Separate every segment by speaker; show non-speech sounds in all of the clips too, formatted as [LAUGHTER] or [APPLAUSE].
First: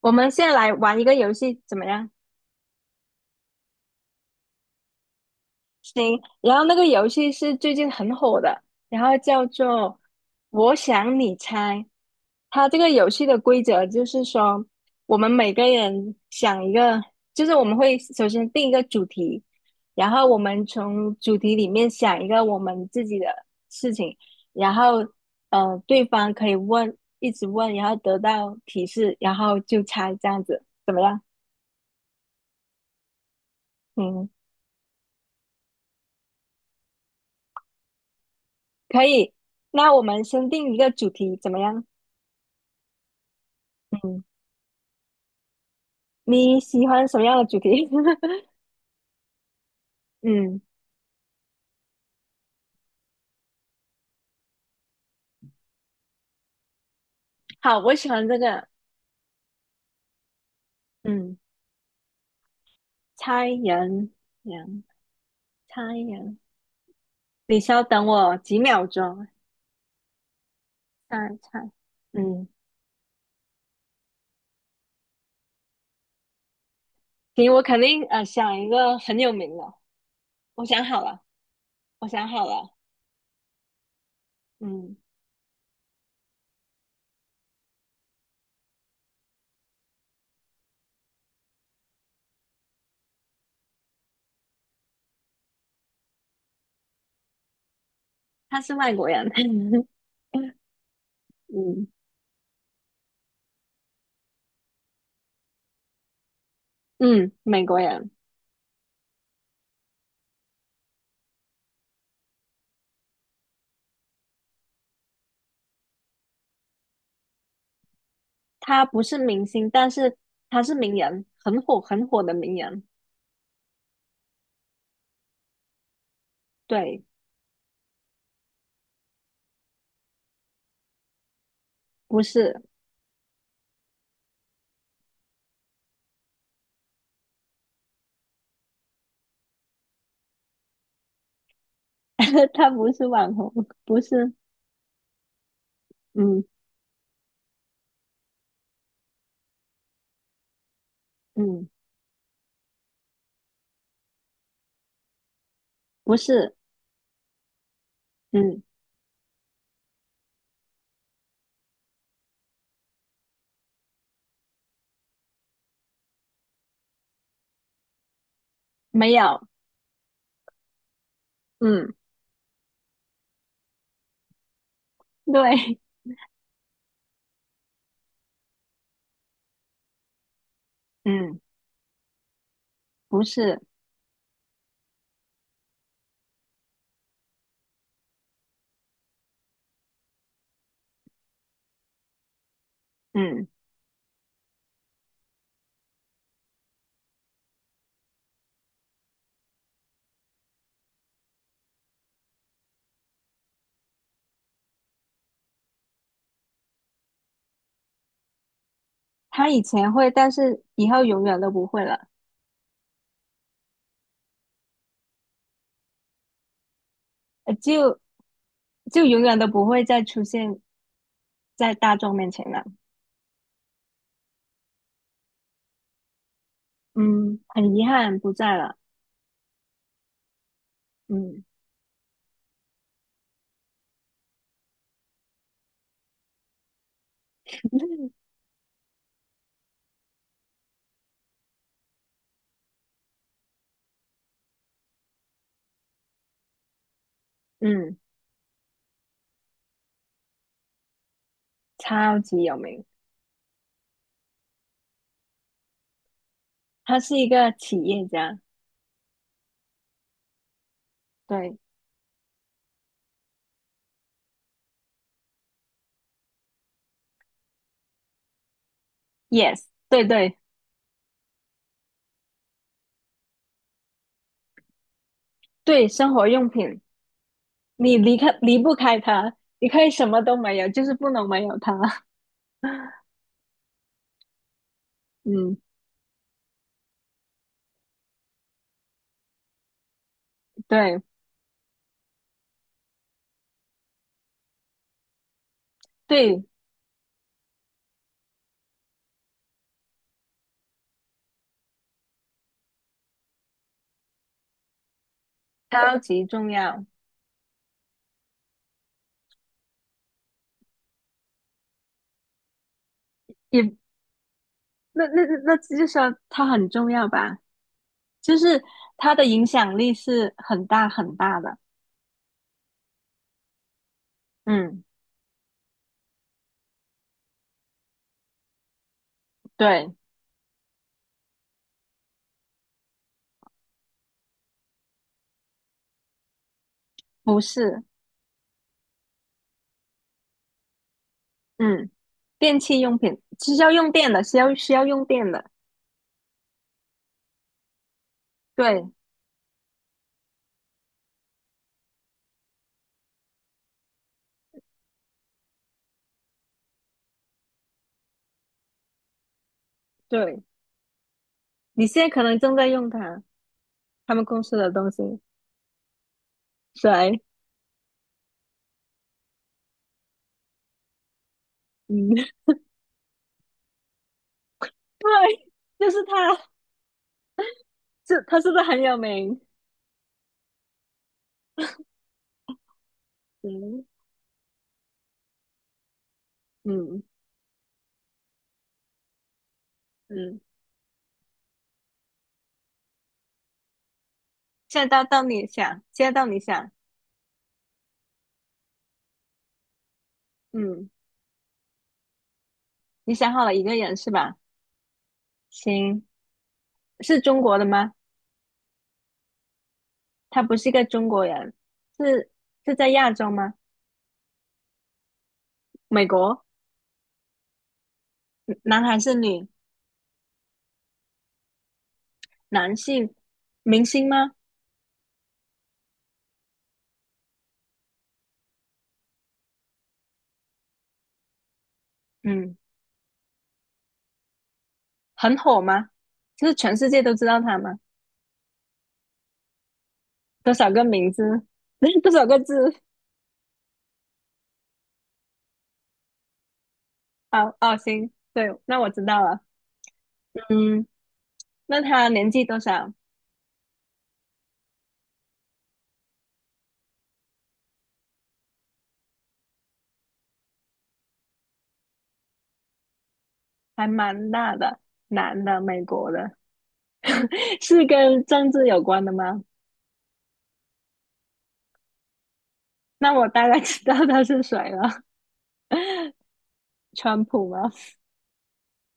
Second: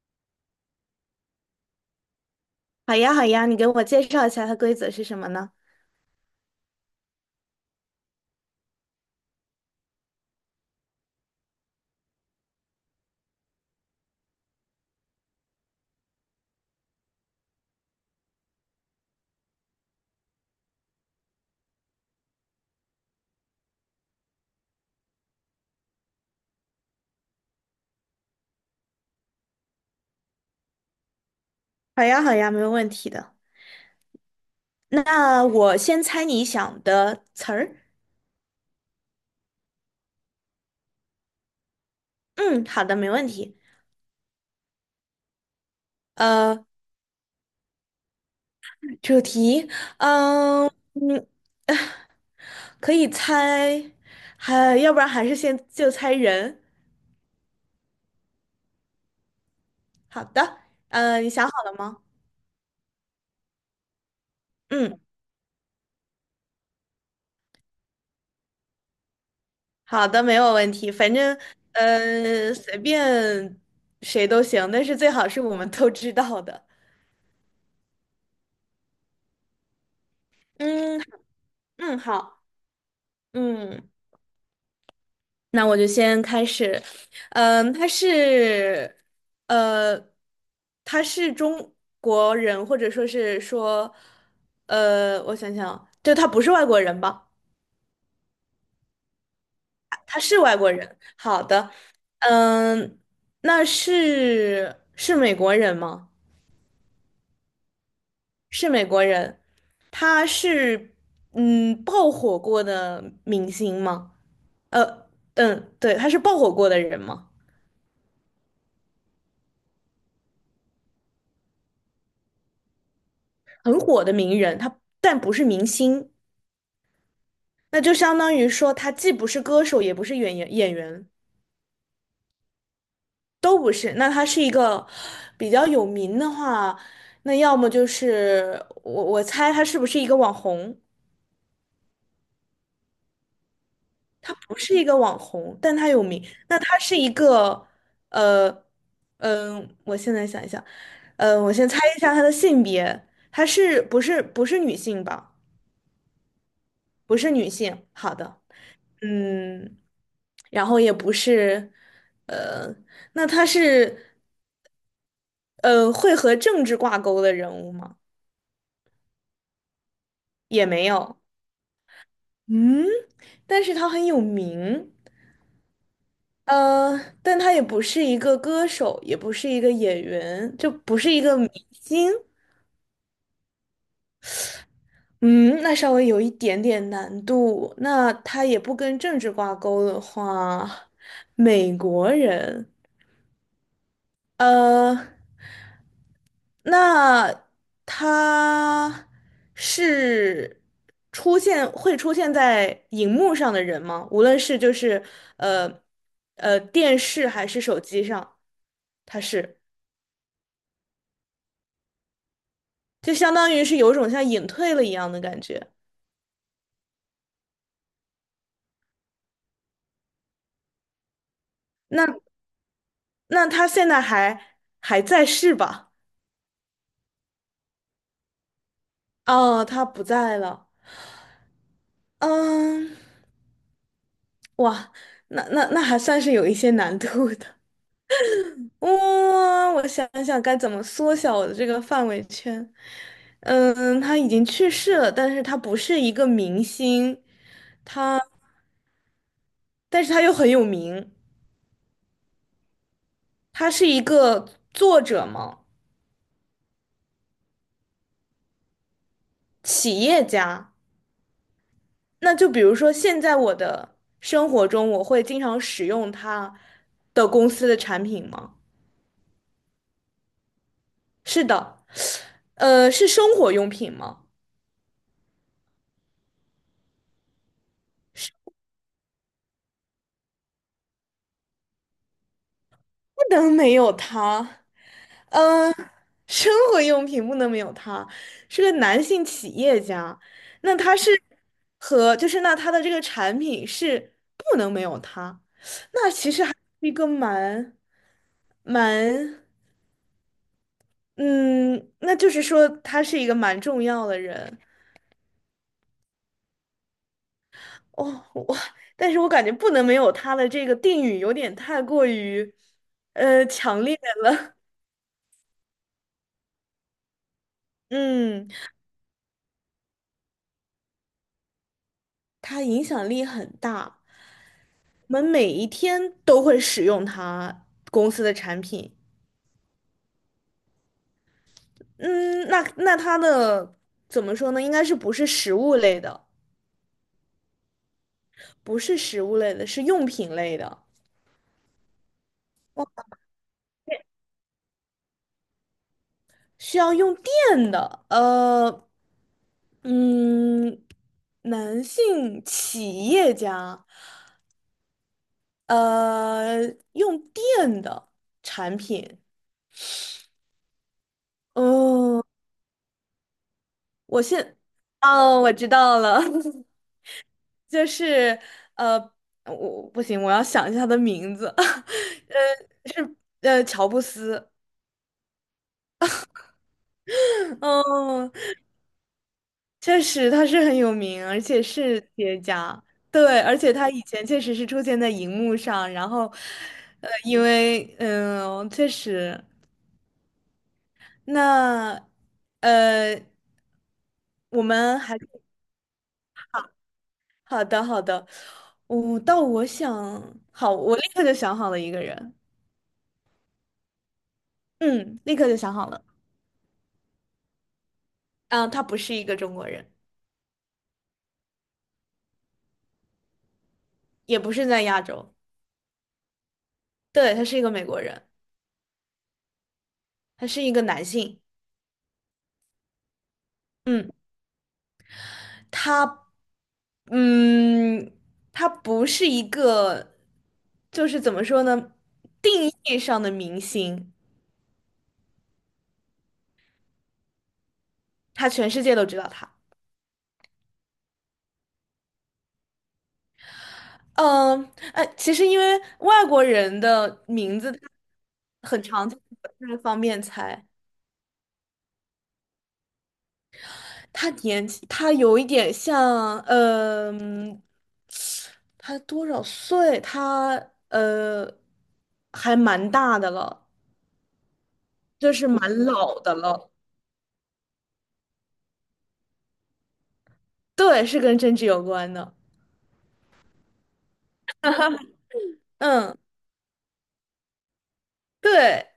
Speaker 1: 我们现在来玩一个游戏，怎么样？
Speaker 2: 好呀，好呀，你给我介绍一下它规则是什么呢？
Speaker 1: 行，然后那个游戏是最近很火的，然后叫做“我想你猜”。它这个游戏的规则就是说，我们每个人想一个，就是我们会首先定一个主题，然后我们从主题里面想一个我们自己的事情，然后对方可以问，一直问，然后得到提示，然后就猜这样子，怎么样？
Speaker 2: 好呀，好呀，没有问题的。
Speaker 1: 嗯。
Speaker 2: 那我先猜你想的词儿。
Speaker 1: 可以，那我们先定一个主题怎么样？
Speaker 2: 嗯，好的，没问题。
Speaker 1: 嗯，你
Speaker 2: 呃，
Speaker 1: 喜欢什么样的主题？[LAUGHS]
Speaker 2: 主题，
Speaker 1: 嗯，
Speaker 2: 嗯嗯，呃可以猜，还要不然还是先就猜人。
Speaker 1: 好，我喜欢这个。
Speaker 2: 好的，你
Speaker 1: 嗯，
Speaker 2: 想好了吗？
Speaker 1: 猜人，人，
Speaker 2: 嗯，
Speaker 1: 猜人。你稍等我几秒钟，
Speaker 2: 好的，没有问题。反
Speaker 1: 猜
Speaker 2: 正
Speaker 1: 猜。嗯，
Speaker 2: 随便谁都行，但是最好是我们都知道的。
Speaker 1: 行，我肯定想一个很有名的。我想好
Speaker 2: 嗯
Speaker 1: 了，
Speaker 2: 嗯，
Speaker 1: 我想
Speaker 2: 好。
Speaker 1: 好了。
Speaker 2: 嗯，
Speaker 1: 嗯，
Speaker 2: 那我就先开始。嗯，呃，他是中国人，或者说,我想想啊，就他不是外国人吧？
Speaker 1: 他是外国人。[LAUGHS]
Speaker 2: 他是外国人。好的，
Speaker 1: 嗯。
Speaker 2: 嗯，那是美国人吗？
Speaker 1: 嗯，美国人。
Speaker 2: 是美国人。他是嗯爆火过的明星吗？呃，对，他是爆火过的人吗？
Speaker 1: 他不是明星，但是他是名人，很火很火的名人。
Speaker 2: 很火的名人，他但不是明星。
Speaker 1: 对。
Speaker 2: 那就相当于说，他既不是歌手，也不是演员，
Speaker 1: 不是。
Speaker 2: 都不是。那他是一个比较有名的话，那要么就是我猜他是不是一个网红？
Speaker 1: [LAUGHS] 他不是网红，不是。
Speaker 2: 他不是一个网红，但他有名。
Speaker 1: 嗯。
Speaker 2: 那他是一个呃我现在想一想，呃，我
Speaker 1: 嗯，
Speaker 2: 先猜一下他的性别，他不是女性吧？
Speaker 1: 不是。
Speaker 2: 不是女性。好的，
Speaker 1: 嗯，
Speaker 2: 嗯，然后也不是，呃，那他是。会和政治挂钩的人物吗？
Speaker 1: 没有。
Speaker 2: 也没有。
Speaker 1: 嗯，
Speaker 2: 嗯，但是他很有名。
Speaker 1: 对。
Speaker 2: 呃，但他也不是一个歌手，也不是一个演员，就不是一个
Speaker 1: 嗯，
Speaker 2: 明星。
Speaker 1: 不是。
Speaker 2: 嗯，那稍微有一点点难度。那他也不跟政治挂钩的话，美国人。
Speaker 1: 嗯，
Speaker 2: 呃。那他是会出现在荧幕上的人吗？无论是呃电视还是手机上，他
Speaker 1: 他
Speaker 2: 是
Speaker 1: 以前会，但是以后永远都不会了，
Speaker 2: 就相当于是有种像隐退了一样的感觉。
Speaker 1: 呃就就永远都不会再出现在大众
Speaker 2: 那
Speaker 1: 面前了。
Speaker 2: 那他现在还在世吧？
Speaker 1: 嗯，很遗憾不在了。
Speaker 2: 哦，他不在了。
Speaker 1: 嗯。
Speaker 2: 嗯，哇，那还算是有一些难度的。
Speaker 1: [LAUGHS]
Speaker 2: 哇，我想想该怎么缩小我的这个范围圈。嗯，他已经去世了，但是他不是一个明星，
Speaker 1: 嗯，
Speaker 2: 但是他又很有名。
Speaker 1: 超级有名，
Speaker 2: 他是一个作者嘛，
Speaker 1: 他是一个企业家。
Speaker 2: 企业家。
Speaker 1: 对
Speaker 2: 那就比如说，现在我的生活中，我会经常使用他的公司的产品吗？
Speaker 1: ，yes，对对
Speaker 2: 是的，是生活用品吗？
Speaker 1: 对，生活用品，你离不开他，你可以什么都没有，就是不能没有他。[LAUGHS]
Speaker 2: 不能没有他。
Speaker 1: 嗯，
Speaker 2: 生活用品不能没有他，是个男性企业家，那他
Speaker 1: 对
Speaker 2: 是 [LAUGHS] 和就是那他的这个产品是不能没有他，
Speaker 1: 对，
Speaker 2: 一个蛮嗯，那就是说他是一个蛮重要的人
Speaker 1: 超级重要，
Speaker 2: 哦，但是我感觉不能没有他的这个定语有点太过于
Speaker 1: 也
Speaker 2: 强烈了，
Speaker 1: 那那那那就说他很重要吧，
Speaker 2: [LAUGHS]
Speaker 1: 就
Speaker 2: 嗯，
Speaker 1: 是他的影响力是很大很大的。
Speaker 2: 他影响力很大，
Speaker 1: 嗯，
Speaker 2: 我们每一天都会使用他公司的产品。
Speaker 1: 对，
Speaker 2: 嗯，那它的怎么说呢？应该是不是食物类的，
Speaker 1: 不是。
Speaker 2: 不是食物类的，是用品类的，
Speaker 1: 嗯，电器用品是要用电的，需要用电的。
Speaker 2: 需要用电的。
Speaker 1: 对
Speaker 2: 呃，嗯，男性企业家，呃，用电的产品。
Speaker 1: 对，你现在可
Speaker 2: 哦，
Speaker 1: 能正在用它，他
Speaker 2: 我
Speaker 1: 们公司
Speaker 2: 现，
Speaker 1: 的东西。
Speaker 2: 哦，我知道了，[LAUGHS]
Speaker 1: 谁？
Speaker 2: 就是呃，我不行，我要想一下他的名字，
Speaker 1: 嗯。[LAUGHS]
Speaker 2: [LAUGHS] 是乔布斯。
Speaker 1: 对，就是他。是
Speaker 2: 哦。
Speaker 1: 他是不是很有名？
Speaker 2: 确实他是很有名，而且是 [LAUGHS] 企业家。对，而且
Speaker 1: 嗯。
Speaker 2: 他以前确实是出现在荧幕上，然后，
Speaker 1: 嗯。
Speaker 2: 因为确实，
Speaker 1: 嗯，
Speaker 2: 那呃，我
Speaker 1: 现在
Speaker 2: 们
Speaker 1: 到
Speaker 2: 还
Speaker 1: 到你想，现在到你想。
Speaker 2: 好的好的，到我想好，
Speaker 1: 嗯，
Speaker 2: 我立刻就想好了一个人，
Speaker 1: 你想好了一个人是吧？
Speaker 2: 嗯，立刻就想好
Speaker 1: 行，
Speaker 2: 了，
Speaker 1: 是中国的吗？
Speaker 2: 啊，他不是一个中国人，
Speaker 1: 他不是一个中国人。是是在亚洲吗？
Speaker 2: 也不是在亚洲，
Speaker 1: 美国。
Speaker 2: 对，他是一个美国人，
Speaker 1: 嗯，男还是女？
Speaker 2: 他是一个男性，
Speaker 1: 男性。明星
Speaker 2: 嗯。
Speaker 1: 吗？
Speaker 2: 他，嗯，他不是一个，就是怎么说呢，
Speaker 1: 嗯，
Speaker 2: 定义上的明星，
Speaker 1: 很火吗？就是全世界都知道他吗？
Speaker 2: 他全世界都知道他。
Speaker 1: 多少个名字？[LAUGHS] 多少个字？
Speaker 2: 嗯，哎，其实因为外国人的
Speaker 1: 哦
Speaker 2: 名字
Speaker 1: 哦，行，对，
Speaker 2: 他
Speaker 1: 那
Speaker 2: 很
Speaker 1: 我知
Speaker 2: 常见，
Speaker 1: 道了。
Speaker 2: 这个方面猜。
Speaker 1: 嗯，那他年纪多少？
Speaker 2: 他年纪，他有一点像，他多少岁？他呃，还蛮大的了，
Speaker 1: 还蛮大的，
Speaker 2: 就
Speaker 1: 男
Speaker 2: 是
Speaker 1: 的，美
Speaker 2: 蛮
Speaker 1: 国
Speaker 2: 老的
Speaker 1: 的。
Speaker 2: 了。
Speaker 1: [LAUGHS] 是跟政治有关的吗？
Speaker 2: 对，是跟政治有关的。
Speaker 1: 那我大概知道他是谁了，
Speaker 2: 嗯。
Speaker 1: 川普吗
Speaker 2: 对，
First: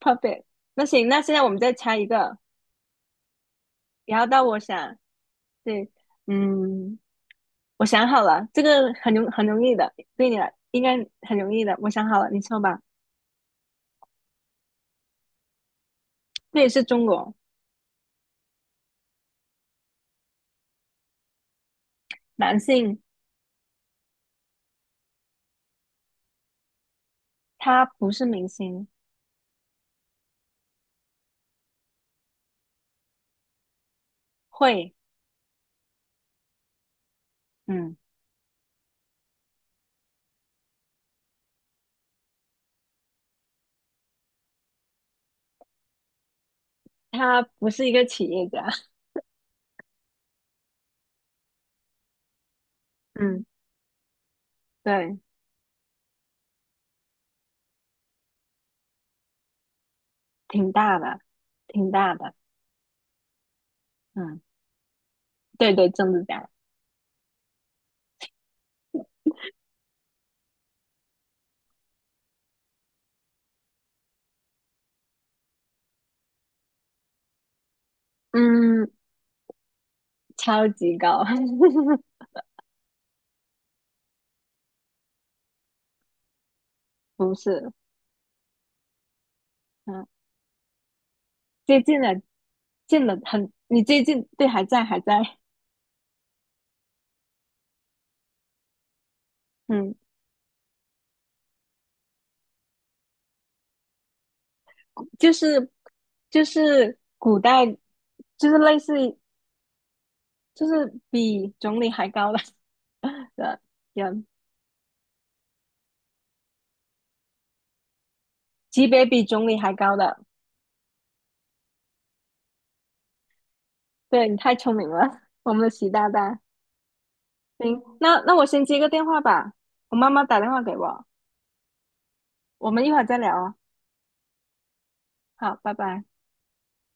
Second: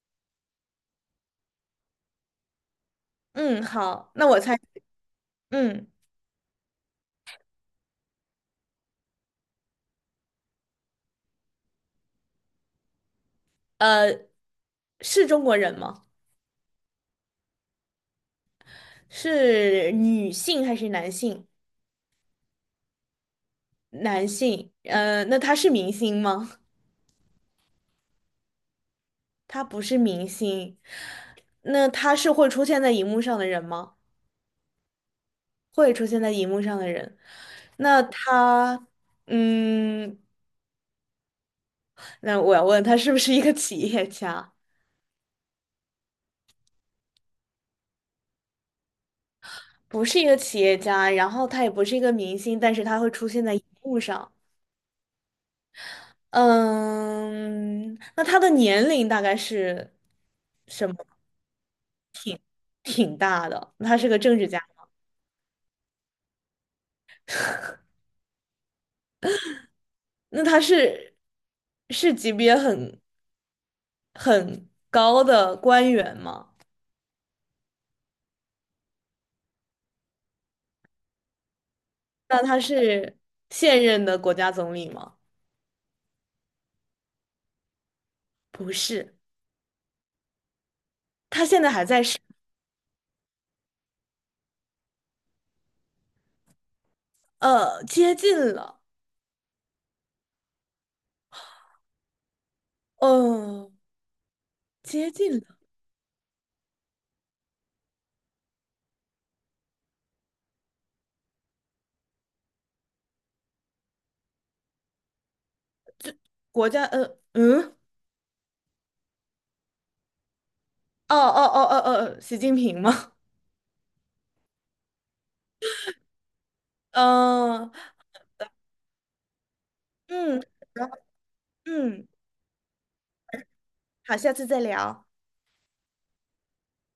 Speaker 1: ？Puppet。那行，那现在我们再猜一个，
Speaker 2: 嗯，好，
Speaker 1: 然后
Speaker 2: 那我
Speaker 1: 到
Speaker 2: 猜，
Speaker 1: 我想。
Speaker 2: 嗯，
Speaker 1: 对。嗯，我想好了，这个很容易的，对你来应该很容易的，我想好了，你说吧。
Speaker 2: 呃，是中国人吗？
Speaker 1: 这也是中国
Speaker 2: 是女性还是男性？
Speaker 1: 男性，
Speaker 2: 男性，那他是明星吗？
Speaker 1: 他不是明星。
Speaker 2: 他不是明星，那他是会出现在荧幕上的人吗？
Speaker 1: 会。
Speaker 2: 会出现在荧幕上的人，
Speaker 1: 嗯，
Speaker 2: 那他，嗯，那我要问他是不是一个企业家？
Speaker 1: 他不是一个企业家。
Speaker 2: 不是一个企业家，然后他也不是一个明星，但是他会出
Speaker 1: 嗯，
Speaker 2: 现在荧幕上。
Speaker 1: [LAUGHS] 对，
Speaker 2: 嗯，那他的年龄大概是
Speaker 1: 挺
Speaker 2: 什么？
Speaker 1: 大的，挺大的。
Speaker 2: 挺大的，他是个政
Speaker 1: 嗯，
Speaker 2: 治家，
Speaker 1: 对对，政治家。
Speaker 2: 那他是是级别很高的官员吗？
Speaker 1: 嗯，超级高。[LAUGHS]
Speaker 2: 那他是现任的国家总理吗？
Speaker 1: 不是。
Speaker 2: 不是，
Speaker 1: 嗯，
Speaker 2: 他现在
Speaker 1: 接
Speaker 2: 还
Speaker 1: 近
Speaker 2: 在世，
Speaker 1: 了，近了很，你接近，对，还在，还在。
Speaker 2: 呃，接近了，
Speaker 1: 嗯，
Speaker 2: 呃，接
Speaker 1: 就
Speaker 2: 近了，
Speaker 1: 是就是古代，就是类似于，就是比总理还高的 [LAUGHS] 的人，
Speaker 2: 国家，呃，嗯，
Speaker 1: 级别比总理还高的。
Speaker 2: 哦哦哦哦哦，习近平吗？
Speaker 1: 对，你太聪明了。[LAUGHS] 我们的习大大。
Speaker 2: [LAUGHS] 嗯、
Speaker 1: 行，那那我先接个电话吧，我妈妈打
Speaker 2: 嗯，
Speaker 1: 电话给
Speaker 2: 然后
Speaker 1: 我，
Speaker 2: 嗯，
Speaker 1: 我们一会儿再聊啊。
Speaker 2: 好，下次再聊。
Speaker 1: 好，拜拜。